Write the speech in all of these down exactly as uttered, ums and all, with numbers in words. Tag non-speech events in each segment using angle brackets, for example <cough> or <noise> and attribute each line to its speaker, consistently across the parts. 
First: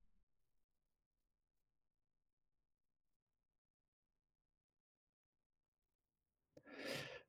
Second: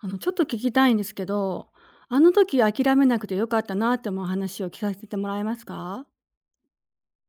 Speaker 1: あの、ちょっと聞きたいんですけど、あの時諦めなくてよかったなって思う話を聞かせてもらえますか？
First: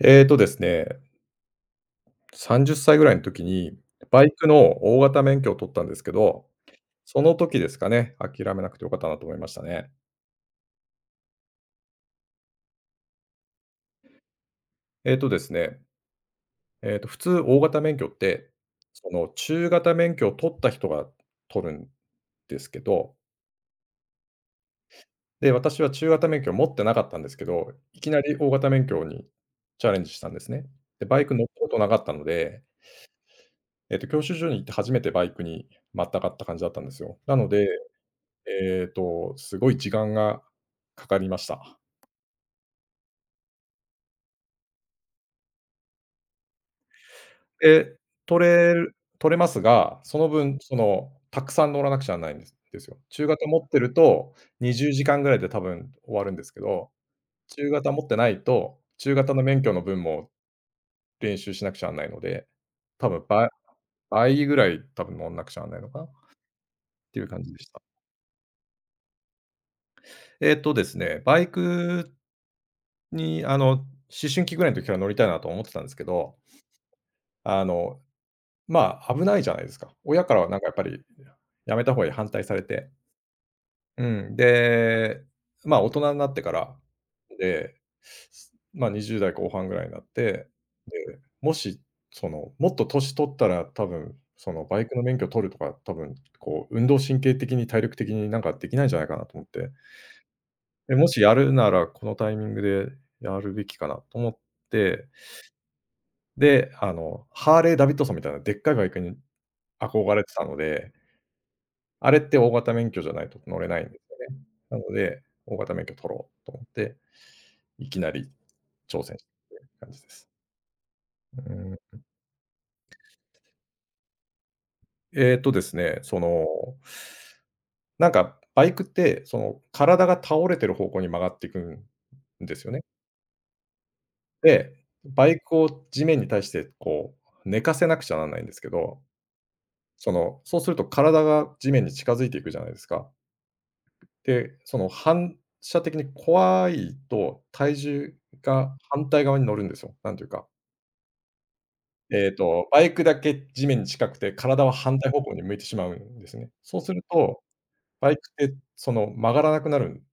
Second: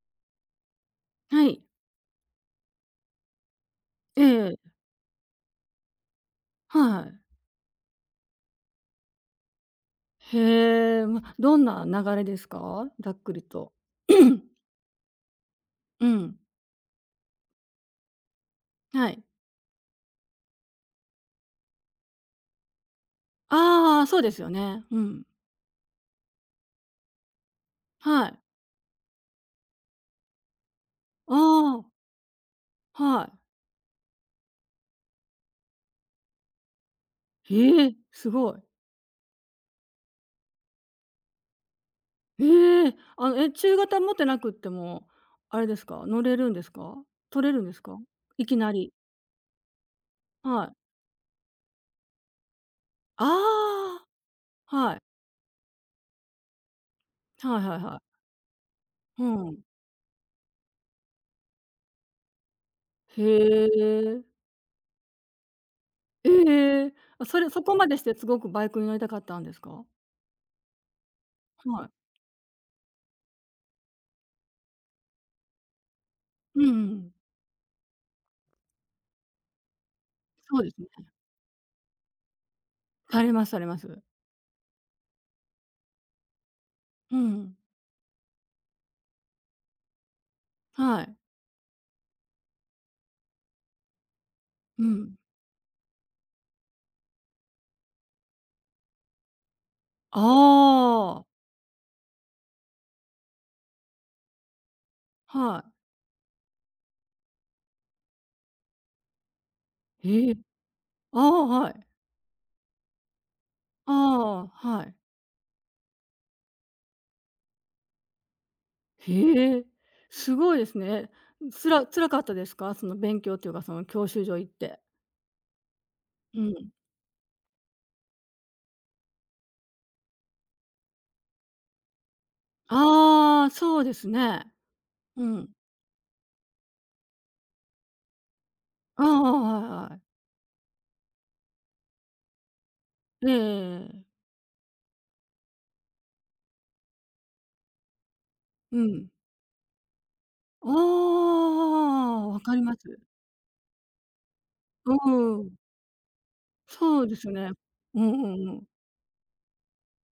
Speaker 2: えーとですね、
Speaker 1: はい。
Speaker 2: さんじゅっさいぐらいの時に、
Speaker 1: え
Speaker 2: バイク
Speaker 1: え、
Speaker 2: の大型免許を取ったんですけど、
Speaker 1: はい。
Speaker 2: その時ですかね、諦めなくてよかったなと思いましたね。
Speaker 1: へえ、ま、どんな流れですか？ざっくりと。<coughs> <clears throat>
Speaker 2: えーとですね、
Speaker 1: うん、
Speaker 2: えーと普通大型免許って、
Speaker 1: は
Speaker 2: そ
Speaker 1: い。
Speaker 2: の中型免許を取った人が取るんですけど、
Speaker 1: ああ、そうですよね。うん。
Speaker 2: で、私は中型免許を持ってなかったんですけど、いきな
Speaker 1: は
Speaker 2: り
Speaker 1: い。
Speaker 2: 大型免許にチャレンジしたんですね。で、バイク
Speaker 1: あ
Speaker 2: 乗ったこと
Speaker 1: あ、
Speaker 2: なかったので、
Speaker 1: はい。
Speaker 2: えーと教習所に行って初めてバイクにまたがった感じだったんですよ。なので
Speaker 1: へえ、すごい。
Speaker 2: えっと、すごい時間がかかりました。
Speaker 1: ええ、あの、え、中型持ってなくっても、あれですか、乗れるんですか？取れるんです
Speaker 2: で、
Speaker 1: か？
Speaker 2: 取
Speaker 1: いきな
Speaker 2: れ
Speaker 1: り。
Speaker 2: る取れますが、その分、
Speaker 1: はい。
Speaker 2: その、たくさん乗らなくちゃならないんですですよ。中型持ってる
Speaker 1: ああ、
Speaker 2: と20
Speaker 1: はい。
Speaker 2: 時間ぐらいで多分終わるんですけど、
Speaker 1: はい
Speaker 2: 中
Speaker 1: はい
Speaker 2: 型
Speaker 1: は
Speaker 2: 持っ
Speaker 1: い。
Speaker 2: てないと、中
Speaker 1: う
Speaker 2: 型の免
Speaker 1: ん。
Speaker 2: 許の分も練習しなくちゃならないので、多分
Speaker 1: へ
Speaker 2: ば
Speaker 1: え。
Speaker 2: 倍ぐらい多分乗んなくちゃならないのかなっ
Speaker 1: ええ。
Speaker 2: てい
Speaker 1: あ、
Speaker 2: う
Speaker 1: そ
Speaker 2: 感
Speaker 1: れ
Speaker 2: じで
Speaker 1: そ
Speaker 2: し
Speaker 1: こ
Speaker 2: た。
Speaker 1: までしてすごくバイクに乗りたかったんですか？
Speaker 2: えっとですね、バイ
Speaker 1: はい。
Speaker 2: クにあの、思春期ぐらいの時から乗りたいなと思ってたんですけど、
Speaker 1: うんうんうん。
Speaker 2: あの、まあ、危ないじゃないですか。親からはなん
Speaker 1: そう
Speaker 2: か
Speaker 1: で
Speaker 2: やっ
Speaker 1: す
Speaker 2: ぱ
Speaker 1: ね。
Speaker 2: り、やめた方がいい、反対されて。
Speaker 1: されますされます。
Speaker 2: うん、で、まあ、大人になってから、
Speaker 1: うん。
Speaker 2: で、すまあ、にじゅう代後半ぐらいになって、
Speaker 1: はい。
Speaker 2: で、もし、その、もっと年取ったら多分、そのバ
Speaker 1: う
Speaker 2: イクの
Speaker 1: ん。
Speaker 2: 免許取るとか、多分、こう運動神経的に体力的になんかできないんじゃないかなと思って。
Speaker 1: あ
Speaker 2: で、もし
Speaker 1: あ、
Speaker 2: やるなら、このタイミングでやるべきかなと思って、
Speaker 1: はい。
Speaker 2: で、あの、ハーレーダビッドソンみたいなでっかいバイクに憧れ
Speaker 1: へ
Speaker 2: て
Speaker 1: え。
Speaker 2: たので、
Speaker 1: ああ、はい。
Speaker 2: あれって大型免許じゃないと乗れないん
Speaker 1: あ
Speaker 2: ですよね。
Speaker 1: あ、
Speaker 2: な
Speaker 1: は
Speaker 2: の
Speaker 1: い。
Speaker 2: で、大型免許取ろうと思って、いきなり挑戦したっ
Speaker 1: へえ、
Speaker 2: て感じです。
Speaker 1: すごいですね。
Speaker 2: う
Speaker 1: つら
Speaker 2: ん。
Speaker 1: 辛かったですか？その勉強っていうか、その教習所行って。
Speaker 2: えっとですね、そ
Speaker 1: う
Speaker 2: の、
Speaker 1: ん。
Speaker 2: なんかバイクって、その、体が倒れてる方向に曲がっていくんですよね。
Speaker 1: ああ、そうですね。
Speaker 2: で、
Speaker 1: う
Speaker 2: バイ
Speaker 1: ん。
Speaker 2: クを地面に対して、こう、寝かせなくちゃなんないんですけど、
Speaker 1: ああ、はいは
Speaker 2: そ
Speaker 1: い。
Speaker 2: の、そうすると体が地面に近づいていくじゃないですか。
Speaker 1: ええええええ。
Speaker 2: で、その反射的に怖いと体重が
Speaker 1: うん。
Speaker 2: 反対側に乗るんですよ。なんていうか、
Speaker 1: ああ、
Speaker 2: えっ
Speaker 1: わかり
Speaker 2: と、
Speaker 1: ま
Speaker 2: バイ
Speaker 1: す。
Speaker 2: クだけ地面に近くて、体は
Speaker 1: う
Speaker 2: 反対方向に
Speaker 1: ん。
Speaker 2: 向いてしまうんですね。そうす
Speaker 1: そ
Speaker 2: る
Speaker 1: うですよ
Speaker 2: と、
Speaker 1: ね。うん
Speaker 2: バイク
Speaker 1: うん
Speaker 2: っ
Speaker 1: う
Speaker 2: て
Speaker 1: ん。
Speaker 2: その曲がらなくなるん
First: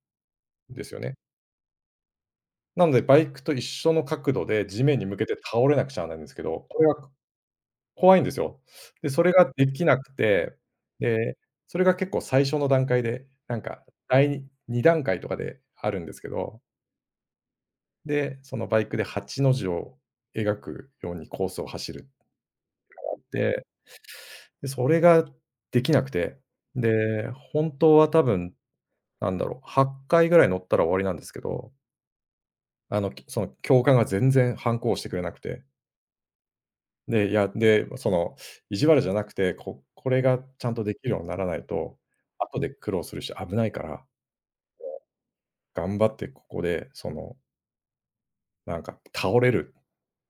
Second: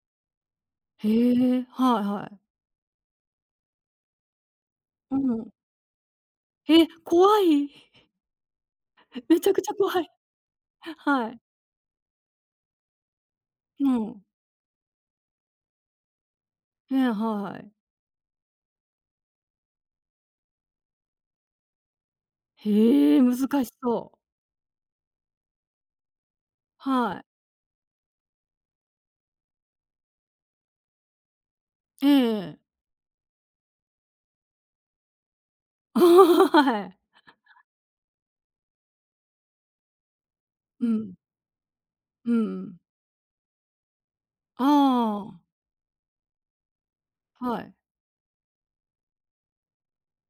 Speaker 2: ですよ
Speaker 1: へ
Speaker 2: ね。
Speaker 1: え、はいはい。
Speaker 2: なので、バイクと一緒の角度で地面に
Speaker 1: う
Speaker 2: 向けて
Speaker 1: ん。
Speaker 2: 倒れなくちゃならないんですけど、こ
Speaker 1: え、
Speaker 2: れが
Speaker 1: 怖い。
Speaker 2: 怖いんですよ。で、そ
Speaker 1: <laughs>
Speaker 2: れ
Speaker 1: めち
Speaker 2: が
Speaker 1: ゃく
Speaker 2: で
Speaker 1: ちゃ
Speaker 2: きな
Speaker 1: 怖い。
Speaker 2: くて、
Speaker 1: は
Speaker 2: で、
Speaker 1: い。
Speaker 2: それが結構最初の段階で、なんか
Speaker 1: うん。
Speaker 2: だいに段階とかであるんですけど、
Speaker 1: ええ、はい。
Speaker 2: で、そのバイクではちの字を描くようにコースを走る
Speaker 1: へえ、
Speaker 2: っ
Speaker 1: 難
Speaker 2: て、
Speaker 1: しそう。
Speaker 2: で、それができなくて、
Speaker 1: はい。
Speaker 2: で、本当は多分、なんだろう、はっかいぐらい乗ったら終わりなんですけど、
Speaker 1: ええ。 <laughs>
Speaker 2: あの、きその教官が全然反抗してくれなくて、
Speaker 1: はい。
Speaker 2: で、いや、で、その意地悪じゃなくて、ここれがちゃんと
Speaker 1: う
Speaker 2: できる
Speaker 1: ん。
Speaker 2: ようにならないと、
Speaker 1: うん
Speaker 2: 後
Speaker 1: う
Speaker 2: で
Speaker 1: ん。
Speaker 2: 苦労するし、危ないから、
Speaker 1: あ
Speaker 2: 頑張ってここで、その、
Speaker 1: あ、はい。
Speaker 2: なんか倒れる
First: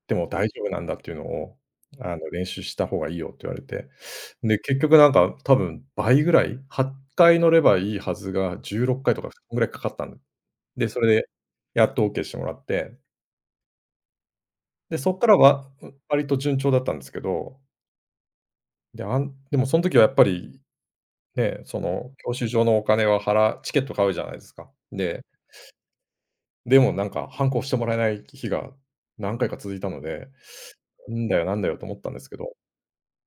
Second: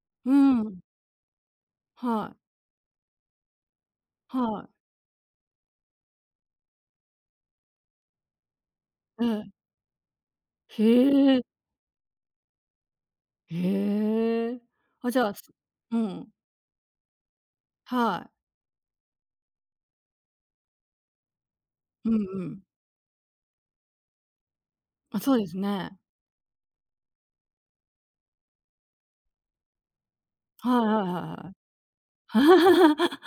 Speaker 2: でも
Speaker 1: う
Speaker 2: 大丈夫な
Speaker 1: ん。
Speaker 2: んだっていうのを、あの、
Speaker 1: はい。
Speaker 2: 練習した方がいいよって言われて。で、
Speaker 1: はい。
Speaker 2: 結局なんか多分倍ぐらい、はっかい乗ればいいはずがじゅうろっかいと
Speaker 1: え
Speaker 2: か、
Speaker 1: え。
Speaker 2: そんぐらいかかったんで、それで
Speaker 1: へえ。
Speaker 2: やっと オーケー してもらって、
Speaker 1: へえ。
Speaker 2: で、
Speaker 1: あ、
Speaker 2: そっ
Speaker 1: じ
Speaker 2: か
Speaker 1: ゃあ、
Speaker 2: ら
Speaker 1: す
Speaker 2: は、
Speaker 1: う
Speaker 2: 割
Speaker 1: ん。
Speaker 2: と順調だったんですけど、
Speaker 1: はい。
Speaker 2: で、あんでもそん時はやっぱり、ね、そ
Speaker 1: う
Speaker 2: の
Speaker 1: ん
Speaker 2: 教
Speaker 1: う
Speaker 2: 習
Speaker 1: ん。
Speaker 2: 所のお金は払チケット買うじゃないですか。
Speaker 1: あ、
Speaker 2: で、
Speaker 1: そうですね。
Speaker 2: でもなんか反抗してもらえない日が何回か続いたので、
Speaker 1: はいはい
Speaker 2: 「な
Speaker 1: は
Speaker 2: んだ
Speaker 1: い
Speaker 2: よ、
Speaker 1: はい。
Speaker 2: なんだよ」と思ったんですけど、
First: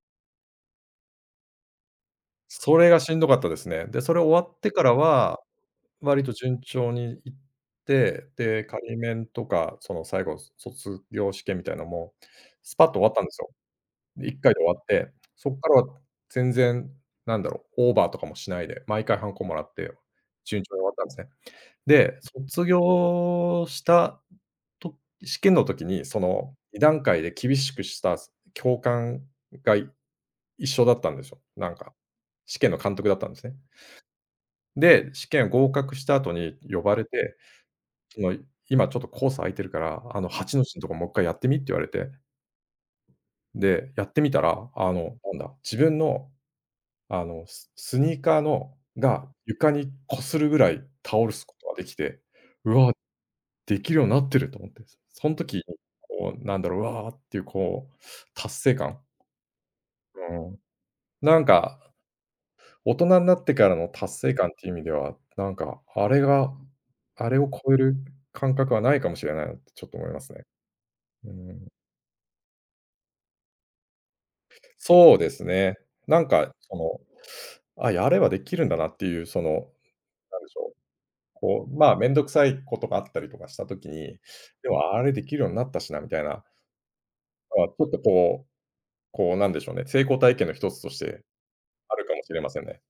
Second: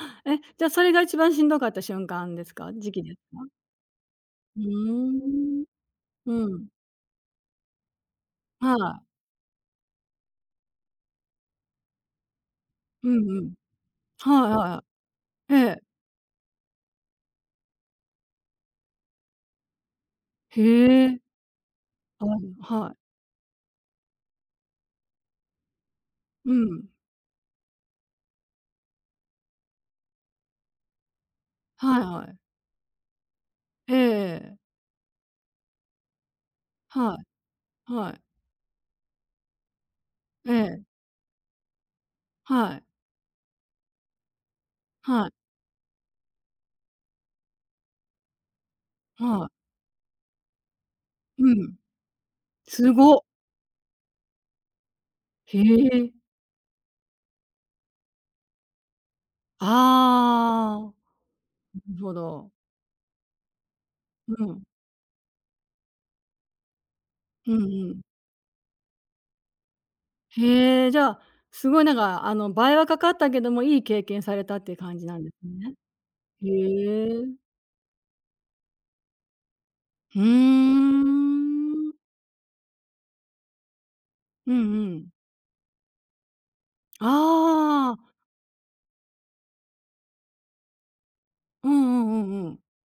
Speaker 1: <laughs> え、じゃ、それが一番しんどかった瞬間ですか？
Speaker 2: それ
Speaker 1: 時
Speaker 2: が
Speaker 1: 期で
Speaker 2: し
Speaker 1: す
Speaker 2: んどかった
Speaker 1: か？
Speaker 2: ですね。で、それ終わ
Speaker 1: う
Speaker 2: ってからは、
Speaker 1: ーん。
Speaker 2: 割と
Speaker 1: う
Speaker 2: 順
Speaker 1: ん。
Speaker 2: 調にいって、で、
Speaker 1: は
Speaker 2: 仮
Speaker 1: い。
Speaker 2: 免とか、その最後、卒業試験みたいなのも、スパッと終
Speaker 1: う
Speaker 2: わったん
Speaker 1: ん
Speaker 2: です
Speaker 1: う
Speaker 2: よ。
Speaker 1: ん。
Speaker 2: で、1
Speaker 1: はい
Speaker 2: 回で終わ
Speaker 1: は
Speaker 2: って、そ
Speaker 1: い。
Speaker 2: こ
Speaker 1: え
Speaker 2: か
Speaker 1: え。
Speaker 2: らは全然、なんだろう、オーバーとかもしないで、毎回ハンコもらって、
Speaker 1: へ
Speaker 2: 順調に終わったんです
Speaker 1: え。
Speaker 2: ね。で、
Speaker 1: はい
Speaker 2: 卒
Speaker 1: はい。
Speaker 2: 業したと試験の時に、そ
Speaker 1: う
Speaker 2: のに
Speaker 1: ん。
Speaker 2: 段階で厳しくした教官が一緒だったんですよ。なんか、
Speaker 1: はいはい。
Speaker 2: 試験の監督だったんですね。
Speaker 1: ええ、
Speaker 2: で、試験合格した後に呼ばれ
Speaker 1: は
Speaker 2: て、
Speaker 1: いはい。
Speaker 2: その「今ちょっとコース空いてるから、あの
Speaker 1: え
Speaker 2: はちの字の
Speaker 1: え。
Speaker 2: とこもう一回やってみ」って言われて、
Speaker 1: はい
Speaker 2: で、やってみたら、あの、
Speaker 1: は
Speaker 2: な
Speaker 1: い。
Speaker 2: んだ、自分の、あの、ススニーカーのが
Speaker 1: はい。
Speaker 2: 床に擦るぐらい倒す
Speaker 1: う
Speaker 2: こと
Speaker 1: ん。
Speaker 2: ができて、う
Speaker 1: す
Speaker 2: わ、
Speaker 1: ごっ。
Speaker 2: できるようになってると思って、そん
Speaker 1: へ
Speaker 2: 時に
Speaker 1: え。
Speaker 2: こう、なんだろう、うわっていうこう達成感、うん、
Speaker 1: ああ、
Speaker 2: なん
Speaker 1: な
Speaker 2: か
Speaker 1: るほど。
Speaker 2: 大人になってからの達成
Speaker 1: う
Speaker 2: 感っ
Speaker 1: ん。
Speaker 2: ていう意味では、なんか、あれがあれを
Speaker 1: うん
Speaker 2: 超え
Speaker 1: う
Speaker 2: る
Speaker 1: ん。
Speaker 2: 感覚はないかもしれないなってちょっと思いますね。
Speaker 1: へえ、じゃあ、
Speaker 2: うん。
Speaker 1: すごいなんか、あの、倍はかかったけども、いい経験されたっていう感じ
Speaker 2: そ
Speaker 1: な
Speaker 2: う
Speaker 1: んで
Speaker 2: で
Speaker 1: す
Speaker 2: す
Speaker 1: ね。
Speaker 2: ね。なんか、その、
Speaker 1: へえ。
Speaker 2: あ、やればできるんだなっていう、その、
Speaker 1: うー
Speaker 2: なんでしょう、こう、ま
Speaker 1: ん。
Speaker 2: あ、面倒くさいことがあったりとかしたときに、
Speaker 1: うん
Speaker 2: で
Speaker 1: う
Speaker 2: もあ
Speaker 1: ん。
Speaker 2: れできるようになったしなみたいな、まあ、ちょっ
Speaker 1: ああ。
Speaker 2: とこうこう、なんでしょうね、成功体験の一つとして
Speaker 1: うん
Speaker 2: あ
Speaker 1: う
Speaker 2: るかも
Speaker 1: んう
Speaker 2: しれ
Speaker 1: んう
Speaker 2: ま
Speaker 1: ん。
Speaker 2: せんね。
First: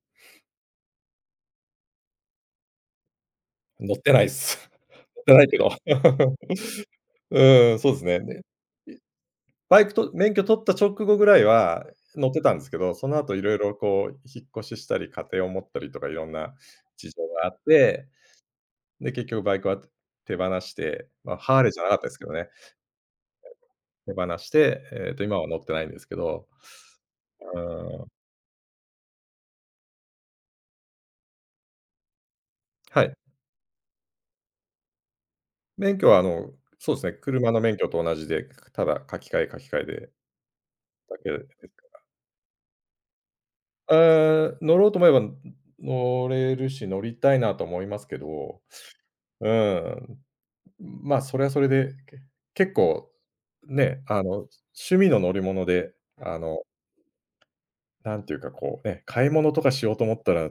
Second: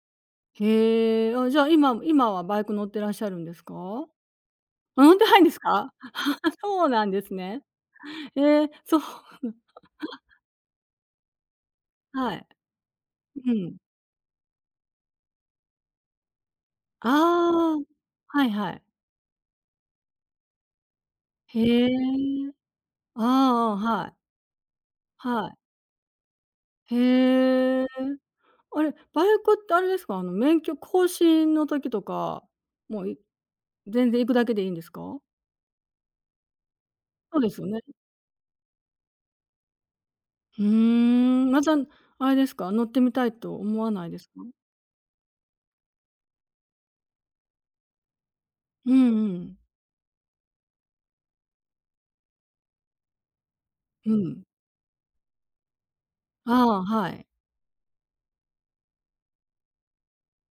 Speaker 1: へえ。あ、じゃあ、今今はバイク乗ってらっしゃるんですか？
Speaker 2: 乗ってないっす。<laughs>
Speaker 1: あ、乗って
Speaker 2: 乗って
Speaker 1: ない
Speaker 2: な
Speaker 1: ん
Speaker 2: い
Speaker 1: です
Speaker 2: けど。
Speaker 1: か？あ、そうなんで
Speaker 2: <laughs>
Speaker 1: すね。
Speaker 2: うん、そうですね。
Speaker 1: ええ、そう。
Speaker 2: バ
Speaker 1: <laughs>
Speaker 2: イクと免許取った直後ぐらいは乗っ
Speaker 1: は
Speaker 2: て
Speaker 1: い。
Speaker 2: たんですけど、その後い
Speaker 1: う
Speaker 2: ろいろ
Speaker 1: ん。
Speaker 2: こう引っ越ししたり、家庭を持ったりとかいろんな事情があっ
Speaker 1: ああ。
Speaker 2: て、
Speaker 1: はいはい。
Speaker 2: で、結局バイクは手放して、まあ、ハーレーじゃ
Speaker 1: へえ。
Speaker 2: なかったですけどね、
Speaker 1: ああ、あ、は
Speaker 2: 手
Speaker 1: い。
Speaker 2: 放して、えっと、今は
Speaker 1: はい。
Speaker 2: 乗ってないんですけど、う
Speaker 1: へえ。
Speaker 2: ーん、
Speaker 1: あれ、バイクってあれですか？あの、免許更新の時とか、も
Speaker 2: は
Speaker 1: う、
Speaker 2: い。
Speaker 1: い全然行くだけでいいんですか？
Speaker 2: 免許はあの、そうですね、
Speaker 1: そうで
Speaker 2: 車
Speaker 1: す
Speaker 2: の
Speaker 1: よ
Speaker 2: 免
Speaker 1: ね。
Speaker 2: 許と同じで、ただ書き換え書き換えで
Speaker 1: うー
Speaker 2: だけです。
Speaker 1: ん、また、あれですか、乗ってみたいと思わないですか？
Speaker 2: ああ、乗ろうと思えば乗れるし、乗りたいなと思いますけど、
Speaker 1: うんう
Speaker 2: う
Speaker 1: ん。
Speaker 2: ん。まあ、それはそれで、け結構、ね、
Speaker 1: う
Speaker 2: あの、
Speaker 1: ん。
Speaker 2: 趣味の乗り物で、あ
Speaker 1: あ
Speaker 2: の、
Speaker 1: あ、はい。
Speaker 2: なんていうか、こうね、買い物とかしようと思ったら、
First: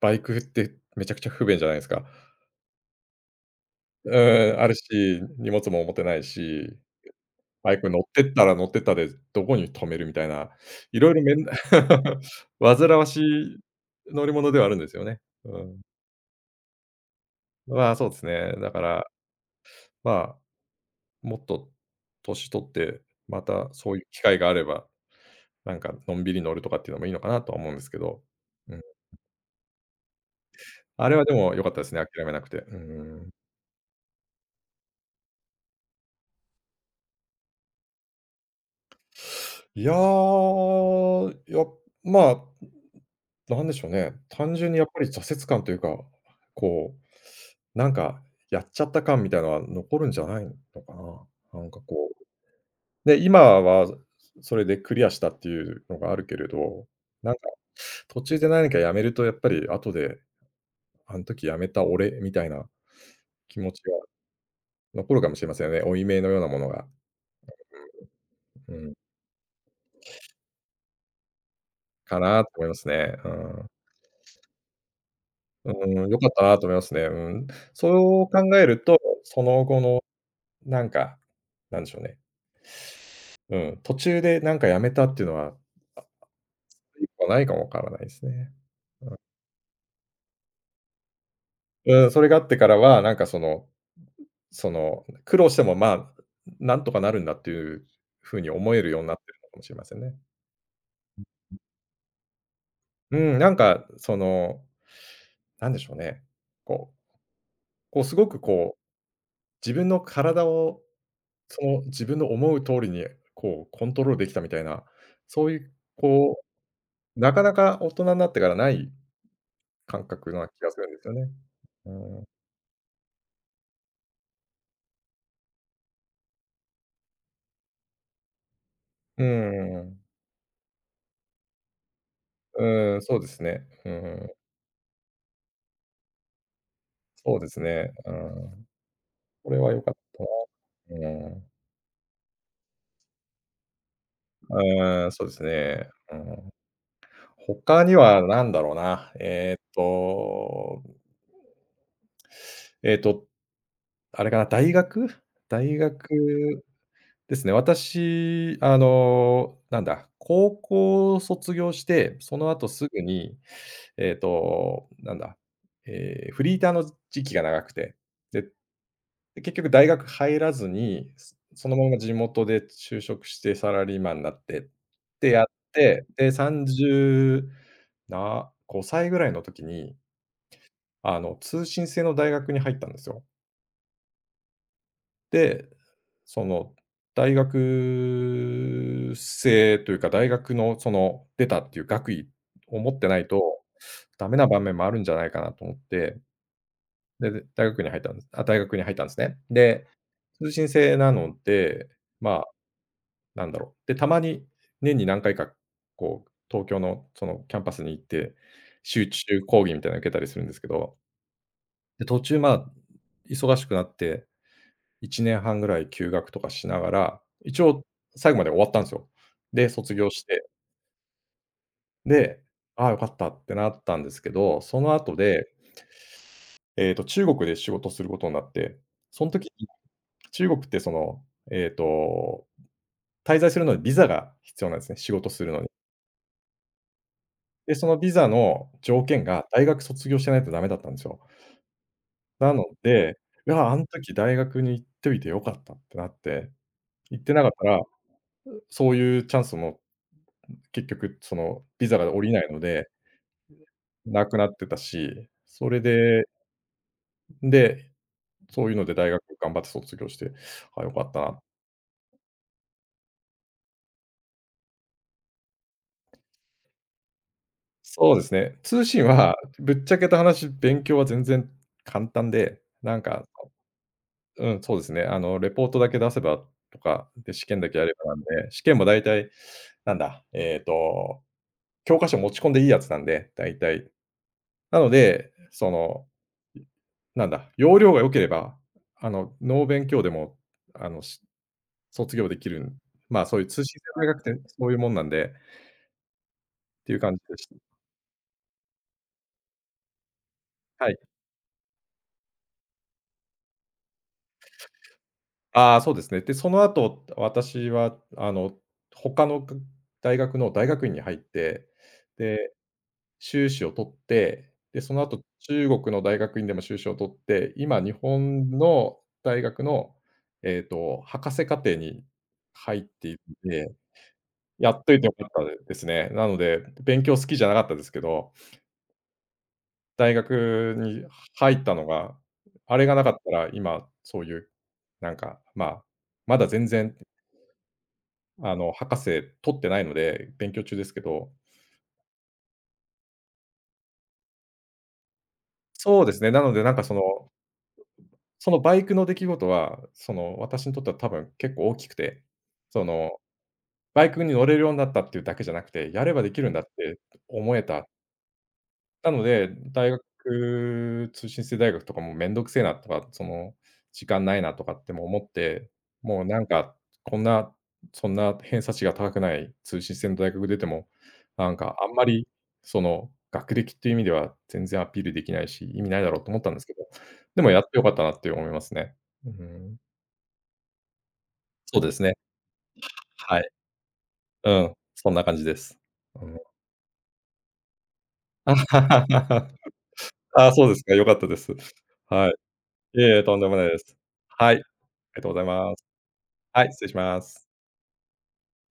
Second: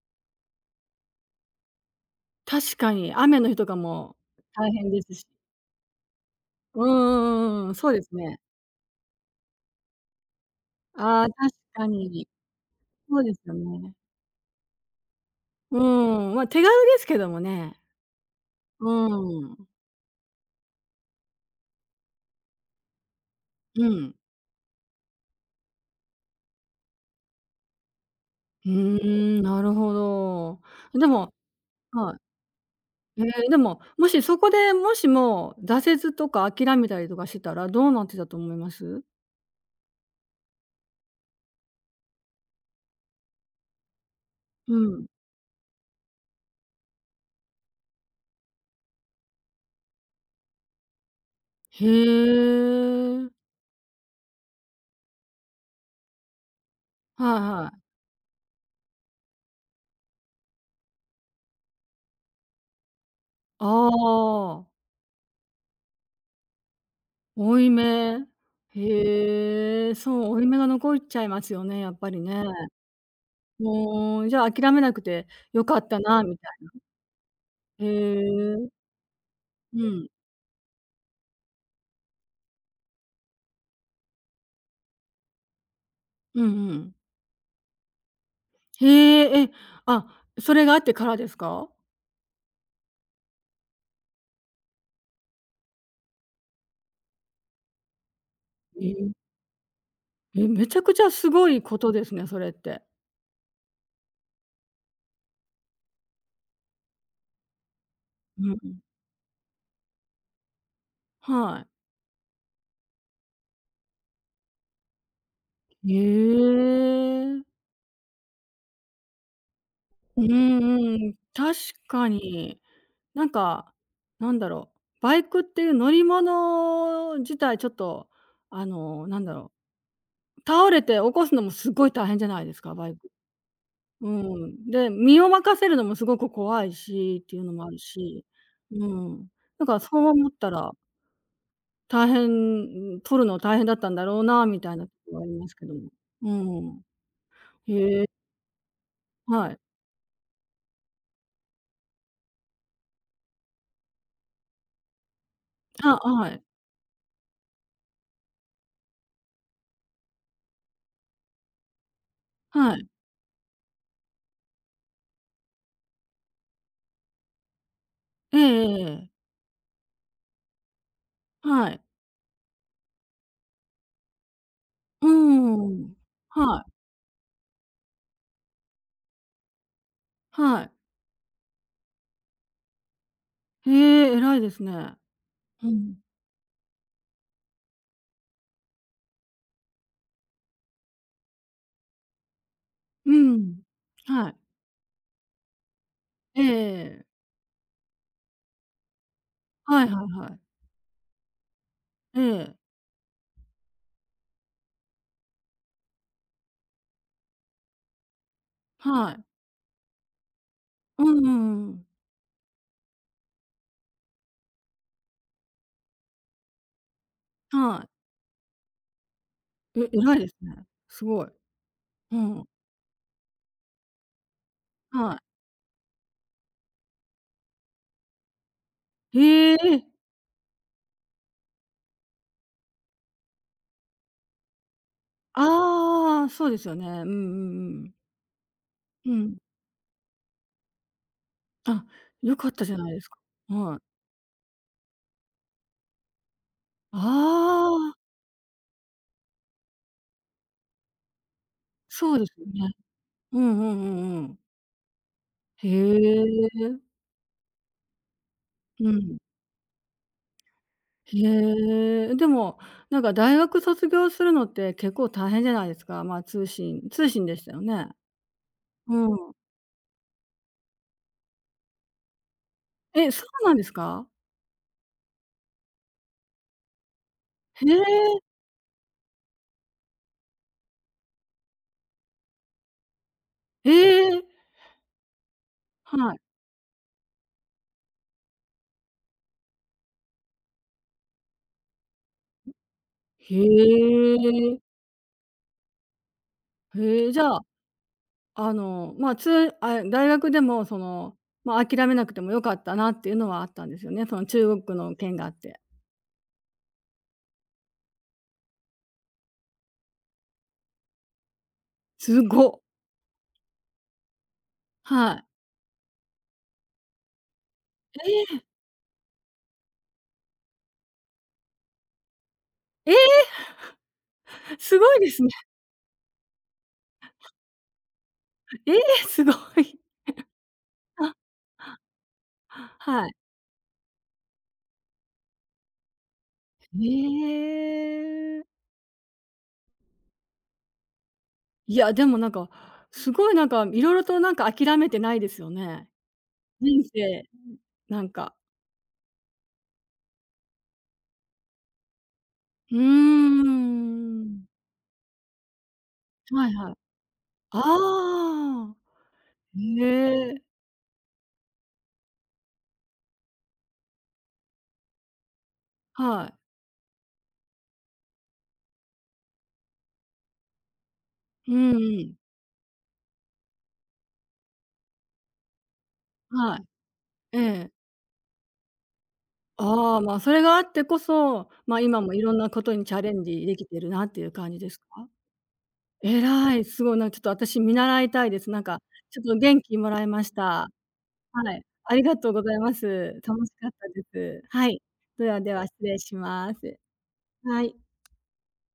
Speaker 2: バイクってめちゃくちゃ不便じゃないですか。
Speaker 1: 確かに、雨の日とか
Speaker 2: う
Speaker 1: も
Speaker 2: ーん、あ
Speaker 1: 大
Speaker 2: るし、
Speaker 1: 変ですし。
Speaker 2: 荷物も持てないし、
Speaker 1: うんうんうんう
Speaker 2: バ
Speaker 1: ん、
Speaker 2: イク
Speaker 1: そう
Speaker 2: 乗っ
Speaker 1: です
Speaker 2: てっ
Speaker 1: ね。
Speaker 2: たら乗ってったで、どこに止めるみたいな、いろいろ
Speaker 1: ああ、
Speaker 2: めん
Speaker 1: 確かに。
Speaker 2: <laughs> 煩わし
Speaker 1: そうですよ
Speaker 2: い
Speaker 1: ね。
Speaker 2: 乗り物ではあるんですよね。う
Speaker 1: う
Speaker 2: ん。
Speaker 1: ーん、ま、手軽ですけどもね。
Speaker 2: まあ、そうですね。だか
Speaker 1: う
Speaker 2: ら、
Speaker 1: ーん。
Speaker 2: まあ、もっと年取って、また
Speaker 1: う
Speaker 2: そういう
Speaker 1: ん。
Speaker 2: 機会があればなんかのんびり乗るとかっていうのもいいのかなとは思うんですけど。
Speaker 1: う
Speaker 2: うん。
Speaker 1: ーん、なるほど。で
Speaker 2: あれは
Speaker 1: も、
Speaker 2: でも良かったですね、
Speaker 1: はい。
Speaker 2: 諦めなくて。う
Speaker 1: え
Speaker 2: ん。
Speaker 1: え、でも、もしそこで、もしも挫折とか諦めたりとかしてたら、どうなってたと思います？
Speaker 2: いやー、やまあ、なんでしょうね、単純
Speaker 1: う
Speaker 2: にやっぱ
Speaker 1: ん。
Speaker 2: り挫折感というか、こう、なんかやっちゃった感みたいなのは残るんじゃないのかな。なんかこう、
Speaker 1: へ
Speaker 2: で今
Speaker 1: え。
Speaker 2: はそれでクリアしたっていうのがあるけれど、
Speaker 1: は
Speaker 2: なん
Speaker 1: い
Speaker 2: か
Speaker 1: はい。
Speaker 2: 途中で何かやめるとやっぱり後で、あの時やめた俺みたいな気
Speaker 1: あ
Speaker 2: 持ちが
Speaker 1: あ、
Speaker 2: 残るかもしれませんね。負い目のようなものが、
Speaker 1: 負い目。
Speaker 2: うん、
Speaker 1: へえ、そう、負い目が残っちゃいますよね、やっぱ
Speaker 2: か
Speaker 1: りね。
Speaker 2: なと思いますね。うん。
Speaker 1: もうじゃあ諦めなくてよ
Speaker 2: う
Speaker 1: かった
Speaker 2: ーん、良
Speaker 1: な
Speaker 2: かっ
Speaker 1: み
Speaker 2: た
Speaker 1: た
Speaker 2: なと思いますね。うん。
Speaker 1: い。へ
Speaker 2: そう考え
Speaker 1: え。
Speaker 2: ると、その
Speaker 1: う
Speaker 2: 後の
Speaker 1: ん。
Speaker 2: なんか、なんでしょうね、うん、途中でなんかやめたっていうのは、
Speaker 1: うんうん。
Speaker 2: 一個ないかもわからないですね。
Speaker 1: へえ、え、あ、それがあってからですか？
Speaker 2: うん、それがあってからは、なんかそのその、苦労しても、まあ、なんとかなるんだっていう風に思えるようになっ
Speaker 1: え、
Speaker 2: てるのかもしれませんね。
Speaker 1: え、めちゃくちゃすごいことですね、それって。
Speaker 2: うん、なんかその、なんでしょうね、こうこうすごく
Speaker 1: う
Speaker 2: こ
Speaker 1: ん。
Speaker 2: う、自分の体を
Speaker 1: は
Speaker 2: その
Speaker 1: い。
Speaker 2: 自分の思う通りにこうコントロールできたみたいな、そういう
Speaker 1: へ
Speaker 2: こう、なか
Speaker 1: え。
Speaker 2: なか大人になってからない感
Speaker 1: う
Speaker 2: 覚
Speaker 1: ん
Speaker 2: な気がするんです
Speaker 1: う
Speaker 2: よ
Speaker 1: ん、
Speaker 2: ね。
Speaker 1: 確
Speaker 2: う
Speaker 1: か
Speaker 2: ーん。
Speaker 1: に。なんか、なんだろう、バイクっていう乗り物自体ちょっと、あの、な
Speaker 2: う
Speaker 1: んだろ
Speaker 2: ん。
Speaker 1: う、倒れて起こすのもすごい大変じゃないですか、バイ
Speaker 2: うん、
Speaker 1: ク。
Speaker 2: そうですね。う
Speaker 1: う
Speaker 2: ん。
Speaker 1: ん。で、身を任せるのもすごく怖いしって
Speaker 2: そ
Speaker 1: い
Speaker 2: う
Speaker 1: う
Speaker 2: で
Speaker 1: の
Speaker 2: す
Speaker 1: もある
Speaker 2: ね。う
Speaker 1: し、
Speaker 2: ん。
Speaker 1: うん。
Speaker 2: これ
Speaker 1: だ
Speaker 2: は
Speaker 1: から
Speaker 2: 良
Speaker 1: そ
Speaker 2: かっ
Speaker 1: う
Speaker 2: た
Speaker 1: 思ったら、
Speaker 2: な。うーん。
Speaker 1: 大変、うん、取るの大変だったんだろうなみたいなと
Speaker 2: うん、
Speaker 1: こは
Speaker 2: そ
Speaker 1: あ
Speaker 2: う
Speaker 1: り
Speaker 2: です
Speaker 1: ますけども。
Speaker 2: ね。うん。
Speaker 1: うん。
Speaker 2: 他に
Speaker 1: へえ、
Speaker 2: は何だろうな。
Speaker 1: は
Speaker 2: え
Speaker 1: い。
Speaker 2: っと、えっと、あれかな、大学大
Speaker 1: あ、はい。
Speaker 2: 学ですね、私、あの、なんだ、高校を卒業して、その後
Speaker 1: はい。
Speaker 2: すぐに、えっと、なんだ、えーフリーターの時期が長くて、
Speaker 1: ええ
Speaker 2: で、
Speaker 1: ええええ。
Speaker 2: 結局大学入らずに、そそ
Speaker 1: は
Speaker 2: の
Speaker 1: い。
Speaker 2: まま地元で就職してサラリーマンになってっ
Speaker 1: う
Speaker 2: てやっ
Speaker 1: ーん。
Speaker 2: て、で、
Speaker 1: はい、
Speaker 2: 30なごさいぐらいの時に、
Speaker 1: はい。
Speaker 2: あの、通信制の大学に入ったんですよ。
Speaker 1: へえ、偉いですね。う
Speaker 2: で、
Speaker 1: ん。
Speaker 2: その大学生というか、大学のその出たっていう学位を持って
Speaker 1: う
Speaker 2: ないと、
Speaker 1: ん。
Speaker 2: ダ
Speaker 1: はい。
Speaker 2: メな場面もあるんじゃないかなと思って、
Speaker 1: ええええええ。
Speaker 2: で、で、大学に入ったんです。あ、大学に入ったんですね。
Speaker 1: は
Speaker 2: で、
Speaker 1: いはいはい。
Speaker 2: 通信制なので、
Speaker 1: え
Speaker 2: まあ、
Speaker 1: え。
Speaker 2: なんだろう、で、たまに年に何回か、こう、東京のそのキャンパスに行って、集
Speaker 1: はい。
Speaker 2: 中講義みたいなの受けたりするんですけど、
Speaker 1: うんうんうん。
Speaker 2: で、途中、まあ、忙しくなっていちねんはんぐらい休学とかしながら、一応
Speaker 1: は
Speaker 2: 最後まで終わったんですよ。で、
Speaker 1: い。え、
Speaker 2: 卒業
Speaker 1: 偉い
Speaker 2: し
Speaker 1: です
Speaker 2: て、
Speaker 1: ね。すごい。う
Speaker 2: で、
Speaker 1: ん。
Speaker 2: ああ、良かったってなったんですけど、その
Speaker 1: は
Speaker 2: 後
Speaker 1: い。
Speaker 2: で、えっと、中国で仕事することになって、その時
Speaker 1: へ
Speaker 2: に
Speaker 1: え。
Speaker 2: 中国ってその、えっと、滞在するのにビザが必要なんですね、仕事するのに。
Speaker 1: ああ、そうですよね。うんうんう
Speaker 2: で、そ
Speaker 1: ん。
Speaker 2: のビザの条
Speaker 1: う
Speaker 2: 件
Speaker 1: ん。
Speaker 2: が大学卒業してないとダメだったんですよ。
Speaker 1: あ、良かっ
Speaker 2: な
Speaker 1: た
Speaker 2: の
Speaker 1: じゃないです
Speaker 2: で、
Speaker 1: か。
Speaker 2: いや、
Speaker 1: は
Speaker 2: あん
Speaker 1: い。
Speaker 2: 時大学に行っておいて良かったってなって、
Speaker 1: あ
Speaker 2: 行ってなかったら、
Speaker 1: あ、
Speaker 2: そういうチャンスも結局そのビザが
Speaker 1: そう
Speaker 2: 下
Speaker 1: で
Speaker 2: り
Speaker 1: す
Speaker 2: な
Speaker 1: よ
Speaker 2: いの
Speaker 1: ね。
Speaker 2: で、
Speaker 1: うんうんうん
Speaker 2: な
Speaker 1: う
Speaker 2: く
Speaker 1: ん。
Speaker 2: なってたし、
Speaker 1: へ
Speaker 2: それで、
Speaker 1: え。
Speaker 2: で、そういうの
Speaker 1: う
Speaker 2: で大
Speaker 1: ん。
Speaker 2: 学頑張って卒業して、あ、よかったな。
Speaker 1: へえ、でも、なんか大学卒業するのって結構大変じゃないですか。まあ、通信通信でしたよね。
Speaker 2: そうですね。通
Speaker 1: う
Speaker 2: 信
Speaker 1: ん。
Speaker 2: はぶっちゃけた話、勉強は全然簡単で、なん
Speaker 1: え、そ
Speaker 2: か、
Speaker 1: うなんですか？
Speaker 2: うん、そうですね。あのレポートだけ出せばとか、で、試験
Speaker 1: へ
Speaker 2: だけやればなん
Speaker 1: え、
Speaker 2: で、試験も大体なんだ、えっと、教科書持ち込んでいいやつなんで、大
Speaker 1: へ
Speaker 2: 体
Speaker 1: え、
Speaker 2: なので、その、
Speaker 1: はい。
Speaker 2: なんだ、要領が良ければ、あの、ノー勉強でも、あの、し卒業できる、まあ、
Speaker 1: へ
Speaker 2: そういう通信制大学って
Speaker 1: え、
Speaker 2: そういうもんなんでっていう
Speaker 1: へえ、
Speaker 2: 感じ
Speaker 1: じゃ
Speaker 2: で
Speaker 1: あ、
Speaker 2: した。
Speaker 1: あの、まあ、つあ、大学でもそ
Speaker 2: はい。
Speaker 1: の、まあ、諦めなくてもよかったなっていうのはあったんですよね、その中国の件があって。
Speaker 2: ああ、そうですね。で、その後、私は、あの、他のく大学の大学院に入って、
Speaker 1: す
Speaker 2: で、
Speaker 1: ご。
Speaker 2: 修士を取って、で、その
Speaker 1: は
Speaker 2: 後
Speaker 1: い。
Speaker 2: 中国の大学院でも修士を取って、今日本の大学の、えっと、博士課程に入っ
Speaker 1: ええ、え
Speaker 2: てい
Speaker 1: え、
Speaker 2: てや
Speaker 1: す
Speaker 2: っ
Speaker 1: ご
Speaker 2: と
Speaker 1: い
Speaker 2: いて
Speaker 1: で
Speaker 2: よ
Speaker 1: す
Speaker 2: か
Speaker 1: ね。
Speaker 2: ったですね。なので、勉強好きじゃなかったですけど、
Speaker 1: ええ、すごい。
Speaker 2: 大学に
Speaker 1: あ、
Speaker 2: 入ったのが、あれがな
Speaker 1: は
Speaker 2: か
Speaker 1: い。
Speaker 2: ったら今そういう、なんか、まあ、まだ全然、
Speaker 1: へえ。
Speaker 2: あの、博士取ってないので、勉強中ですけど、
Speaker 1: いや、でもなんか、すごいなんか、いろいろとなんか諦めてないですよね。
Speaker 2: そうですね、なのでなん
Speaker 1: 人
Speaker 2: かそ
Speaker 1: 生、
Speaker 2: の、
Speaker 1: なんか。
Speaker 2: そのバイクの出来事は、その、私にとっては多分結構大きくて、
Speaker 1: うー
Speaker 2: その、バイクに乗
Speaker 1: ん。
Speaker 2: れるようになったっていうだけじゃなくて、やればでき
Speaker 1: は
Speaker 2: るん
Speaker 1: い
Speaker 2: だっ
Speaker 1: はい。
Speaker 2: て思えた
Speaker 1: ああ。
Speaker 2: なので、大学
Speaker 1: へえ、
Speaker 2: 通信制大学とかもめんどくせえなとか、その、時間ないなとかっても思って、もう
Speaker 1: はい。
Speaker 2: なんか、こんな、そんな偏差値が高くない通信制の大学出ても、
Speaker 1: う
Speaker 2: なん
Speaker 1: ん
Speaker 2: か
Speaker 1: う
Speaker 2: あんま
Speaker 1: ん。
Speaker 2: り、その、学歴っていう意味では全然アピールできないし、意味ないだろうと思ったん
Speaker 1: は
Speaker 2: で
Speaker 1: い。
Speaker 2: すけど、
Speaker 1: え
Speaker 2: でもやっ
Speaker 1: え。
Speaker 2: てよかったなって思いますね。うん。
Speaker 1: ああ、まあ、それがあってこそ、ま、あ
Speaker 2: そうで
Speaker 1: 今
Speaker 2: す
Speaker 1: も
Speaker 2: ね。
Speaker 1: いろんなことにチャレン
Speaker 2: は
Speaker 1: ジ
Speaker 2: い。
Speaker 1: できてるなっていう感
Speaker 2: う
Speaker 1: じで
Speaker 2: ん、
Speaker 1: すか？
Speaker 2: そんな感じです。うん。
Speaker 1: 偉い、すごい、なんかちょっと私見習いたいです。なんか、ちょっと元気もらいまし
Speaker 2: ああ、そう
Speaker 1: た。
Speaker 2: ですか、良かったで
Speaker 1: は
Speaker 2: す。
Speaker 1: い、ありが
Speaker 2: は
Speaker 1: とう
Speaker 2: い。
Speaker 1: ございます。
Speaker 2: いえいえ、とん
Speaker 1: 楽
Speaker 2: で
Speaker 1: し
Speaker 2: もな
Speaker 1: か
Speaker 2: い
Speaker 1: っ
Speaker 2: で
Speaker 1: た
Speaker 2: す。
Speaker 1: です。
Speaker 2: はい。あり
Speaker 1: はい。
Speaker 2: が
Speaker 1: で
Speaker 2: とうご
Speaker 1: は
Speaker 2: ざい
Speaker 1: では失
Speaker 2: ます。
Speaker 1: 礼しま
Speaker 2: はい、
Speaker 1: す。
Speaker 2: 失礼します。
Speaker 1: はい。